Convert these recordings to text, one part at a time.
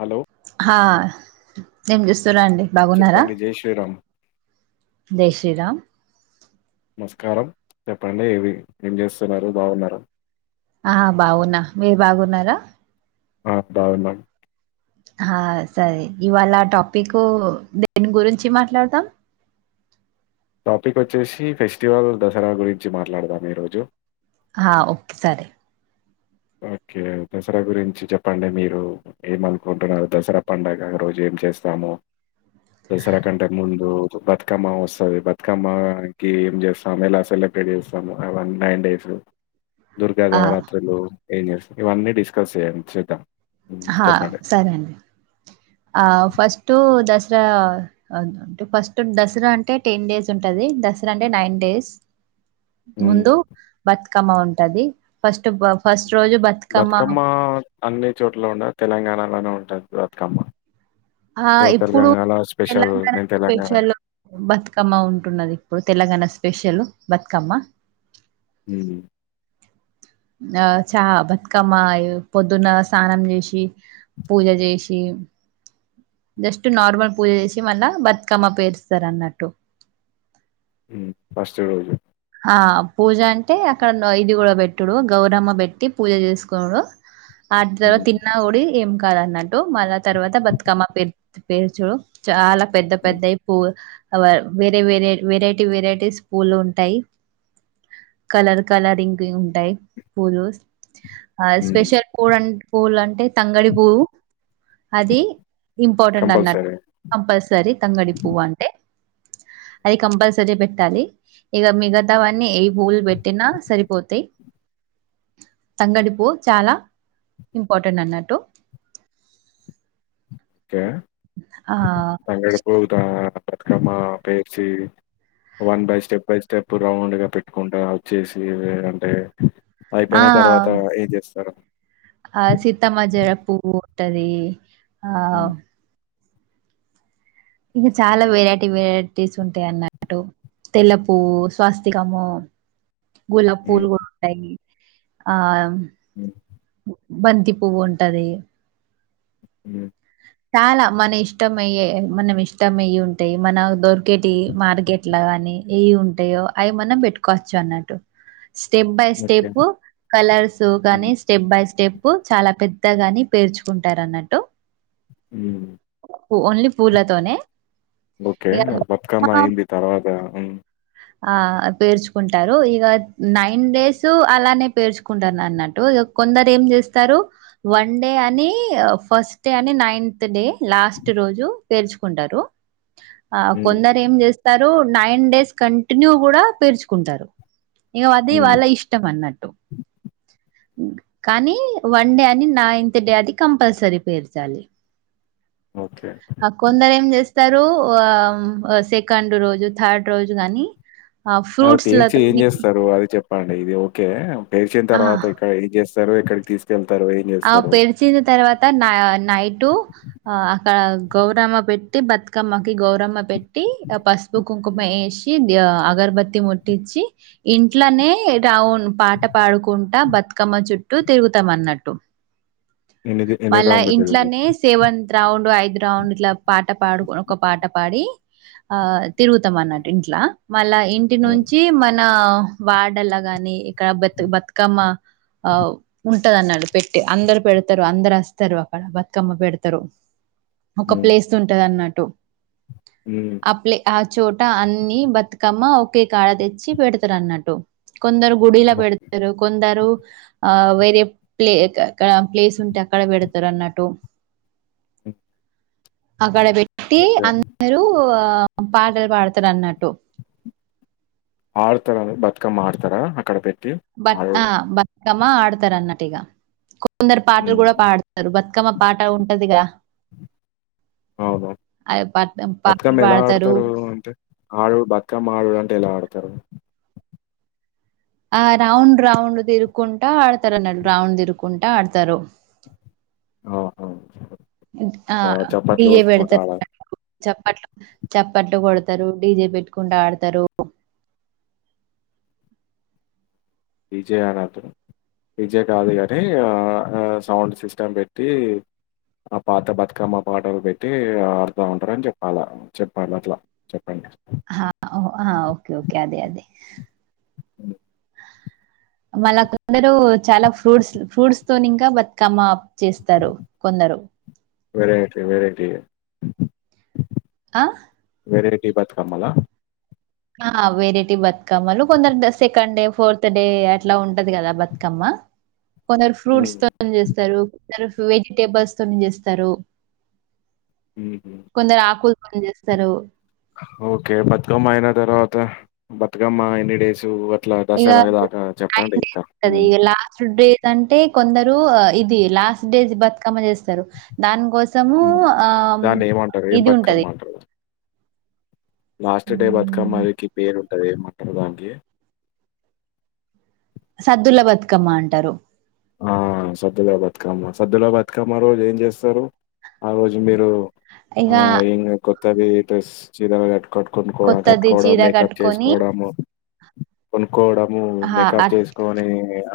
Hello హా నేను చూస్తురా అండి బాగున్నారా చెప్పండి జై శ్రీరామ్ జై శ్రీరామ్ నమస్కారం పండుగ ఏవి ఏం చేస్తున్నారు బాగున్నార ఆ బాగున్నా మీరు బాగున్నారా ఆ బాగున్నా ఆ సరే ఇవాళ ఆ టాపిక్ దేని గురించి మాట్లాడదాం టాపిక్ వచ్చేసి ఫెస్టివల్ దసరా గురించి మాట్లాడదాం ఈరోజు హా ఓకే సరే ఓకే దసరా గురించి చెప్పండి మీరు ఏమ అనుకుంటున్నారు దసరా పండుగ రోజు చేస్తాము దసరా కంటే ముందు రోజు బతుకమ్మ వస్తది బతుకమ్మకిి ఏం చేస్తా మెలా సెలె ఒక దస నైన్ డేస్ దుర్గా ఆ దేవరాత్రులు ఏం చే ఇవన్నీ డిస్కస్ చెయ్యండి చేద్దాం ఉమ్, హా చెప్పండి సరే అండి ఆ ఫస్ట్ దసరా ఫస్ట్ దసరా అంటే టెన్ డేస్ ఉంటది దసరా అంటే నైన్ డేస్ ఉమ్, ముందు బతుకమ్మ ఉంటది ఫస్ట్ ఫస్ట్ బతుకమ్మ అన్ని చోట్ల ఉండదు తెలంగాణలోనే ఉంటది బతుకమ్మ ఆ సో ఇప్పుడు తెలంగాణలో స్పెషల్ తెలంగాణ నేను స్పష తెలంగాణ లో బతుకమ్మ ఉంటున్నది ఇప్పుడు తెలంగాణ స్పెషల్ బతుకమ్మ హ ఆ చా బతుకమ్మ ఇగ పొద్దున స్నానం చేసి పూజ చేసి జస్ట్ నార్మల్ పూజ చేసి మళ్ళా బతుకమ్మ పేరుస్తారు అన్నట్టు ఫస్ట్ రోజు ఆ పూజ అంటే అక్కడ నా ఇది కూడా పెట్టుడు గౌరమ్మ పెట్టి పూజ చేసుకొనుడు ఆ తర్వాత హ్మ్ తిన్నా కూడి ఏం కాదు అన్నట్టు మళ్ళా తర్వాత బతుకమ్మ పేరు పేరుచుడు చాలా పెద్ద పెద్దయి పూ వేరే వేరే వెరైటీ వెరైటీస్ పూలు ఉంటాయి కలర్ కలరింగ్ ఉంటాయి పూలుస్ ఆ హ్మ్ స్పెషల్ కూల్ అ పూలు అంటే తంగడి పూ అది హ్మ్ ఇంపార్టెంట్ అన్నట్టు కంపల్సరీ కంపల్సరీ తంగడి పువ్వు అంటే అయి కంపల్సరీ పెట్టాలి ఇక మీగ త్తవన్నీ ఏవి పూలు పెట్టినా సరిపోతాయి తంగడిపు చాలా ఇంపార్టెంట్ అన్నట్టు ఓకే ఆ తంగడు పువ్వు బతుకమ్మా పేర్చి one by step by step round గా పెట్టుకుంటా వచ్చేసి అంటే ఆ అయిపోయిన తర్వాత ఏం చేస్తారు ఆ సీతామజడ పువ్వు ఉంటది ఆ హ్మ్ ఇగ చాలా వెరైటీ వెరైటీస్ ఉంటాయి అన్నట్టు తెల్లపు స్వాస్తికము గులాబ హ్మ్ పూలు కూడా ఉంటాయి ఆ అ బంతి పువ్వు ఉంటది అ చాలా మన ఇష్టం అయ్యే మనం ఇష్టం అయ్య ఉంటాయి మన దొర్కేటి మార్కెట్ లాగాని కానీ ఏవి ఉంటాయో అవి మనం పెట్టుకోవచ్చు అన్నట్టు step by okay step colours కానీ హ్మ్ స్టెప్ బై స్టెప్ ప్పు చాలా పెద్దగాని పేర్చుకుంటారు అన్నట్టు అ ఓన్లీ పూలతోనే ఓకే ఇక బతుకమ్మ ఆ! అయిింది తర్వాత ఆ పేర్చుకుంటారు ఇక నైన్ డేస్ అలానే పేర్చుకుంటను అన్నట్టు కొందరు ఏం చేస్తారు వన్ డే అని ఫస్ట్ డే అని నైన్త్ డే లాస్ట్ రోజు పేల్చుకుంటారు ఆ హ్మ్ కొందరు ఏం చేస్తారు నైన్ డేస్ కంటిన్యూ కూడా పేరుచుకుంటారు ఇంక అది హ్మ్ వాళ్ళ ఇష్టం అన్నట్టు కానీ వన్ డే అని నైన్త్ డే అది కంపల్సరీ పేర్చాలి ఓకే ఆ కొందరు ఏం చేస్తారు ఆ సెకండ్ రోజు థర్డ్ రోజు గానీ అది పేరుచి ఏం చేస్తారు అది చెప్ప పండి ఇది ఓకే పేర్చిన ఆ తర్వాత ఇక్కడ ఏం చేస్తారు ఎక్కకి తీసుకెళ్ ఆ పెడ్సిన తర్వాత నైటు ఆ అక్కడ గౌరమ్మ పెట్టి బతుకమ్మకి గౌరమ్మ పెట్టి ట్టి ఆ పసుపు కుంకుమ వేసి అగరబత్తి ముట్టించి ఇంట్లోనే రాౌన్ పాట పాడుకుంటా బతుకమ్మ చుట్టూ తిరుగుతాం అన్నట్టు ఎన్నిది ఎన్ని మళ్ళా రౌండ్‌లో తిరుగుతారు? ఇంట్లోనే సెవెంత రౌండ్ ఐదు రౌండ్ ఇట్లా పాట పాడు ఒక పాట పాడి ఆ తిరుగుతాం అన్నట్టు ఇంట్లా మళ్ళా ఇంటి హ్మ్. నుంచి మన వాడల్లా గాని ఇక్కడ బత బతుకమ్మ ఆ ఉంటదని అడు పెట్టి అందరు పెడతారు అందరు వస్తారు అక్కడ బతుకమ్మ పెడతారు ఒక హ్మ్. ప్లేస్ ఉంటది అన్నట్టు హ్మ్. ఆ ప్లే ఆ చోట అన్ని బతుకమ్మ ఒకే కాడ తెచ్చి పెడతారు అన్నట్టు కొందరు గుడిలా ఓకే. పెడతారు కొందరు ఆ వేరే ప్లే ఎక్కడ ప్లేస్ ఉంటే అక్కడ పెడతారు అన్నట్టు హ్మ్. ఆక్కడ బట్ ప్రతి ఓకే. అందరూ ఆ పాటలు పాడతారు అన్నట్టు ఆడతారా బతుకమ్ ఆడతారా అక్కడ పెట్ బ బతుకమ్మ ఆడతారు అన్నట్టు ఇక కొందరు పాటలు హ్మ్. కూడా పాడతారు బతుకమ్ అక్కమ పాట ఉంటదిగా అవుా ఆ పాట పాటలు బతుకమ్మ ఎలా పాడతారు ఆడతారు అంటే ఆడు బతుకమ్మ ఆడు అంటే ఎలా ఆడతారు ఆ రౌండ్ రౌండ్ ఇరుకుంటా ఆడతార నల్ రౌండ్ ఇరుకుంటా ఆడతారు ఆహా! ఆ చప్పట్లు డిజే కొట్టుకుంటూ పెడుతు ఆడాలి. చెప్పట్లు చప్పట్లు కొడతారు డీజే పెట్టుకుంటూ ఆడతారు విజయాన అత్రం విజయ కాదు కానీ సౌండ్ సిస్టమ్ పెట్టి ఆ పాత బతుకమ్మ పాటలు పెట్టి ఆడుతా ఉంటారని చెప్పాలా చెప్పాలి అట్లా చెప్పండి ఓకే ఓకే అదే అదే అ మళ్ళ కొందరు చాలా ఫ్రూట్స్ ఫ్రూట్స్ తో ఇంకా బతుకమ్మ చేస్తారు కొందరు వెరాయిటీ వెరాయిటీ ఆ వెరాయటీ బ మ ఆ వెరైటీ బతుకమ్మలు కొందరు సెకండ్ డే ఫోర్త్ డే అట్లా ఉంట ంట కదా బతుకమ్మ కొందరు హ్మ్. ఫ్రూట్స్ తో చేస్తారు కొరు వెిటబుల్స్ తస్త హుహు. కొరుకు పని చేస్తారు ఓకే బతుకమ్మ అయిన తర్వాత బతుకమ్మ ఎన్ని డేస్ ఇగా నైన్ డేస్ ఉంటది హ్మ్. లాస్ట్ డేస్ అంటే కొందరు ఇది లాస్ట్ డే బతుకమ్మ చేస్త దాని కోసము హ్మ్. ఆ దాన్నేమంటారు? ఏం ఇది బతుకమ్మ ఉంటది. అంటారు? లాస్ట్ డే హ్మ్. బతుకమ్మకి పేరు ఉంటది ఎంపేటిరు దానికి సద్దుల బతుకమ్మ అంటారు. ఆ సద్దులా బతుకమ్మ సద్దు లా బతుకమ్మ రోజు ఏం చేస్తారు, ఆ రోజు మీరు ఇగ ఆ ఇంగ్ కొత్తది చ కొన్నుకోవడం, కొత్తది కట్టుకోవడం చీర మేకప్ కట్టుకొని చేసుకోవడము, కోవడము ఆహ్, మేకప్ అట్ చేసుకొని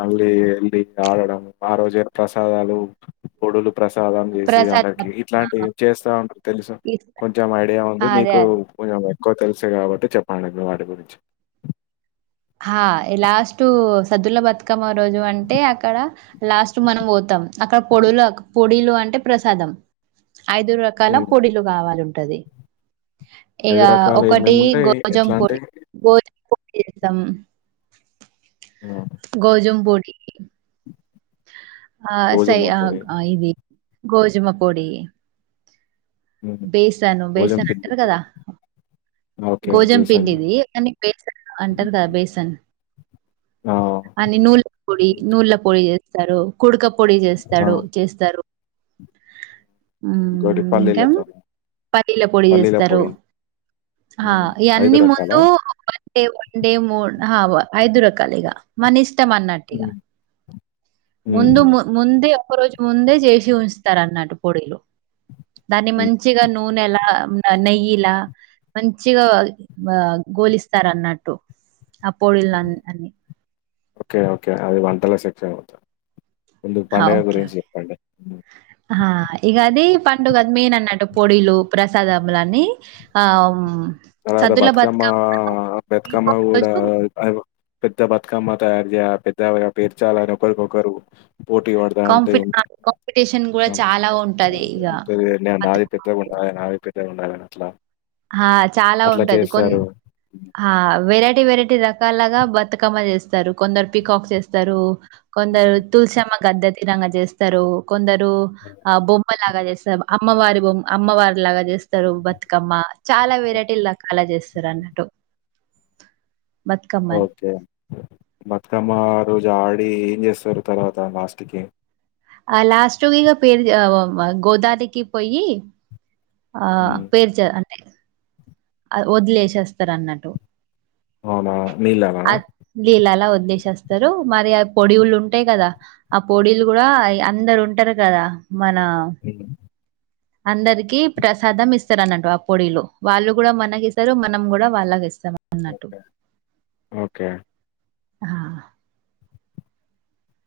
అల్లీ వెళ్ళలి ఆడడం ఆ రోజే ప్రసాదాలు పొడులు ప్రసాదం చేసి ప్రసాదం వాళ్ళకి ఆ! ఇట్లాంటివి చేస్తా ఉంట తెలుసు, ఇస్తారు. కొంచెం ఐడియా ఉంది ఆ! అదే. మీకు అదే. కొంచె ఇంకో తెలుసు కాబట్టి చెప్పండి మీ వాటి గురించి హా లాస్ట్ సద్దుల బతుకమ్మ, రోజు అంటే అక్కడ లాస్ట్ మనం పోతాం అక్కడ పొడులు పొడిలు అ అంటే ప్రసాదం ఐదు రకాల హ్మ్. పొడిలు కావాలంటది. ఇక రకాలు ఒకటి ఏమేముంటాయి? గౌజం పొడి ఎట్లాంటియి? గౌజం పొడి చేస్తాం, ఆ! గౌజం పొడి ఆ సై గోధుమ పొడి, ఆ ఇది గోజుమ పొడి హ్మ్. బేసన్ గోధుమ బేసన్ పిండి అంటారు కదా పొడి. ఓకే. గోజం బేసన్ పిండిది అని బేసన్ అంటారు కదా బేసన్, ఆ! అన్ని నువ్వులా పొడి, నువ్వులా పోడి చే స్తారు కూడక పొడి ఆ! చేస్తాడు చేస్తారు. ఇంకాకోటి హ్మ్. పల్లిల ఇంకా తోన్ని పల్లీల పొడి చేస్తారు. ఆ హ్మ్. ఇన్ని రకాలా? ముందు వన్ డి వన్ డే మూడు ఆ ఐదు రకాలు ఇగా మన ఇష్టం అన్నట్టు ఇగా హ్మ్. ముందు హుహు. ము ముందే ఒక రోజు ముందే చేసి ఉంచుతారు అన్నట్టు పొడిలు, దాన్ని హ్మ్. మంచిగా నూనెలా నెయ్యిలా మంచిగా గోలిస్తారు అన్నట్టు అపోడిల హ్మ్. అన్నీ ఓకే ఓకే అది వంటల సెక్షన్ మొత్తం ముందు హ పండగ ఒకే గురించి చెప్పండి. హ్మ్. హ అది గాది పండు గా మెయిన్ అన్నట్టు పొడలు ప్రసాదములన్ని, అం ఎవరి బతుకమ్మ, బతుకమ్మ ఇంకొక కూడా రోజు కు పెద్ద బతుకమ్మ తయారు చేయాలి పెద్ద పేర్చాలని ఒకరికొకరు, పోటీ పడుత ఉంటే కాంపిట్ ఆ కాంపిటీషన్ గూడా చాలా ఉంటది ఇగ ఇటు నాది బతుకమ్మ పెద్ద గా ఉండాలి, ఆ నాది పెద్ద గా ఉండాలని అట్లా, ఆ చాలా అట్లా ఉంటది కొన్ చేస్తారు. అ వెరైటీ వెరై రకాలుగా బతుకమ్మ చేస్తారు కొందరు పికాక్స్ వేస్తారు, కొందరు హ్మ్. తులసమ్మ, గద్ద తీరంగా చేస్తారు, కొందరు హ్మ్. ఆ బొమ్మ లాగా వేస్తారు. అమ్మవారి బొమ్ అమ్మవారి లాగా చేస్తారు, బతుకమ్మ చాలా వెరైటీల రకాల చేస్తారు. అన్నట్టు బతుకమ్మలు. ఓకే బతుకమ్మ మా ఆ రోజు ఆడి ఏం చేస్తారు. తర్వాత లాస్ట్ కి ఆ లాస్ట్ ఇగా పేరు గోదాదికి పోయి, ఆ హ్మ్. పేరుచ అంటే వదిలేసి వస్తారు, అన్నట్టు అవునా? నీళ్ళనా? అది లీలాల వలేేశాస్తారు మరి పొడివులు ఉంటాయి కదా ఆ పొడలు కూడా అందరు ఉంటారు కదా మన హ్మ్. అందరికి ప్రసాదం ఇస్తారు అన్నట్టు ఆ పొడలు వాళ్ళు కూడా మనకి ఇస్తారు మనం కూడా వాళ్ళకి ఇస్తాం వట్టు ఓకే. ఓకే.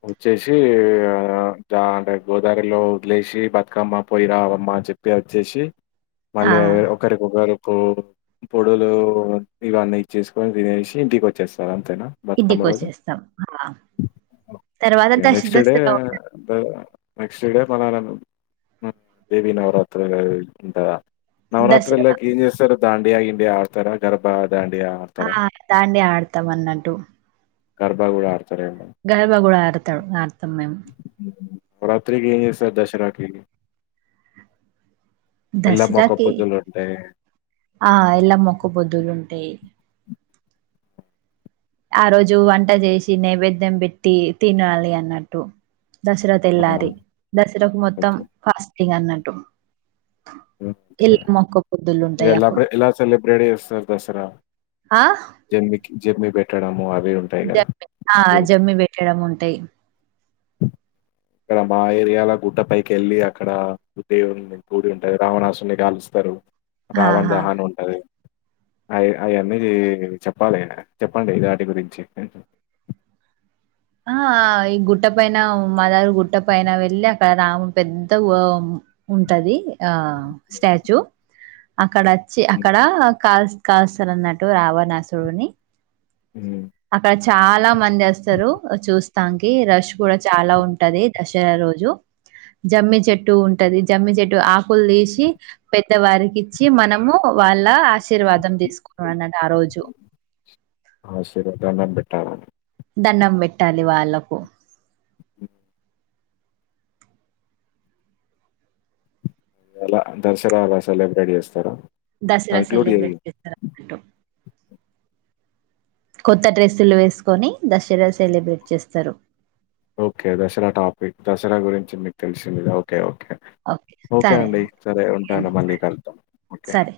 వచ్చేసి ఆ చ అంటే గోదారిలో వదిలేసి బతుకమ్మ పొయిరావమ్మ చెప్పి వచ్చేసి ఆ మళ్ళీ ఒకరికొకరు పొడులు ఇవన్నీ ఇచ్చేసుకొని తినేసి ఇంటికి వచ్చేస్తారు అనా బతకామ ఇంటికి రాజు వచ్చేస్తాం ఆ తర్వాత ఓకే దశ next day Dasara next day మన న దేవి నవరాత్రులు ఉంటదా. దసరా నవరాత్రులకి ఏంచేస్తారు దాండియా, గిండియా ఆడతార గర్భ ఆ దాండే ఆడతాం అన్నట్టు గర్భ కూడా ఆడతార గర్భ కూడా ఆడతాడు ఆ అర్తం మేము రాత్రికిజస దశరా క దసరాకి ఆ ఎలా మొక్కబొదులు ఉంటాయి ఆ రోజు వంట చేసి నైవేద్యం పెట్టి తినాలి అన్నట్టు దసరా ఆ! తెళ్లాలి దసరాకు మొత్తం ఓకే. ఫాస్టింగ్ అన్నట్టు ఓకే ఎల్లమ్మ ఒక్క పొద్దులు ఉంటాయి ఎలా అప్పుడు ఎలా సెలబ్రేటీ ఇస్తారు దసరా ఆ జ మీ పెెట్టాడము ఆ ఆ జమ్మి పెట్టడం ఉంటాయి ఇక్కడ మా ఏరియాాల గుడ్డ పైకి వెళ్ళి అక్కడ దేవుని కూడి ఉంటాారు రావణాసుని కాగాలుస్తారు రావన్ ఆహా దహాన్ ఉంటది అ అవి అన్నది చెప్పాలి చెప్పండి వాాటి గురించి ఆ ఈ గుట్ట పైన మాదారి గుట్ట పైన వెళ్ళి అక్కడ రాము పెద్ద ఉంటది ఆ స్టాచ్యూ అక్కడ వచ్చి హ్మ్. అక్కడ కాల్ కాల్స్తలు అన్నట్టు రావణాసుడుని హ్మ్. అక్కడ చాలా మంది వస్తారు చూస్తానికి రష్ కూడా చాలా ఉంటది దసరా రోజు జమ్మి చెట్టు ఉంటది జమ్మి చెట్టు ఆకులు తీసి పెద్దవారికి ఇచ్చి మనము వాళ్ళ ఆశీర్వాదం తీసుకుని అన్నది ఆ రోజు అ దండం పెట్టాలి వాళ్ళకు ఎలా దశరా అలా సెలబ్రేట్ చేస్తారా దసరా కంక్లూడ్ చెయ్యి. సెలిబ్రిటీస్తంట కొత్త డ్రెస్సులు వేసుకొని దసరా సెలబ్రేట్ చేస్తారు ఓకే దసరా టాపిక్ దసరా గురించి మీకు తెలిసింది ఓకే ఓకే ఓకే ఓకే అండి సరే ఓకే ఉంటాండి అండి. మళ్ళీ సరే. కళ్తాం ఓకే సరే.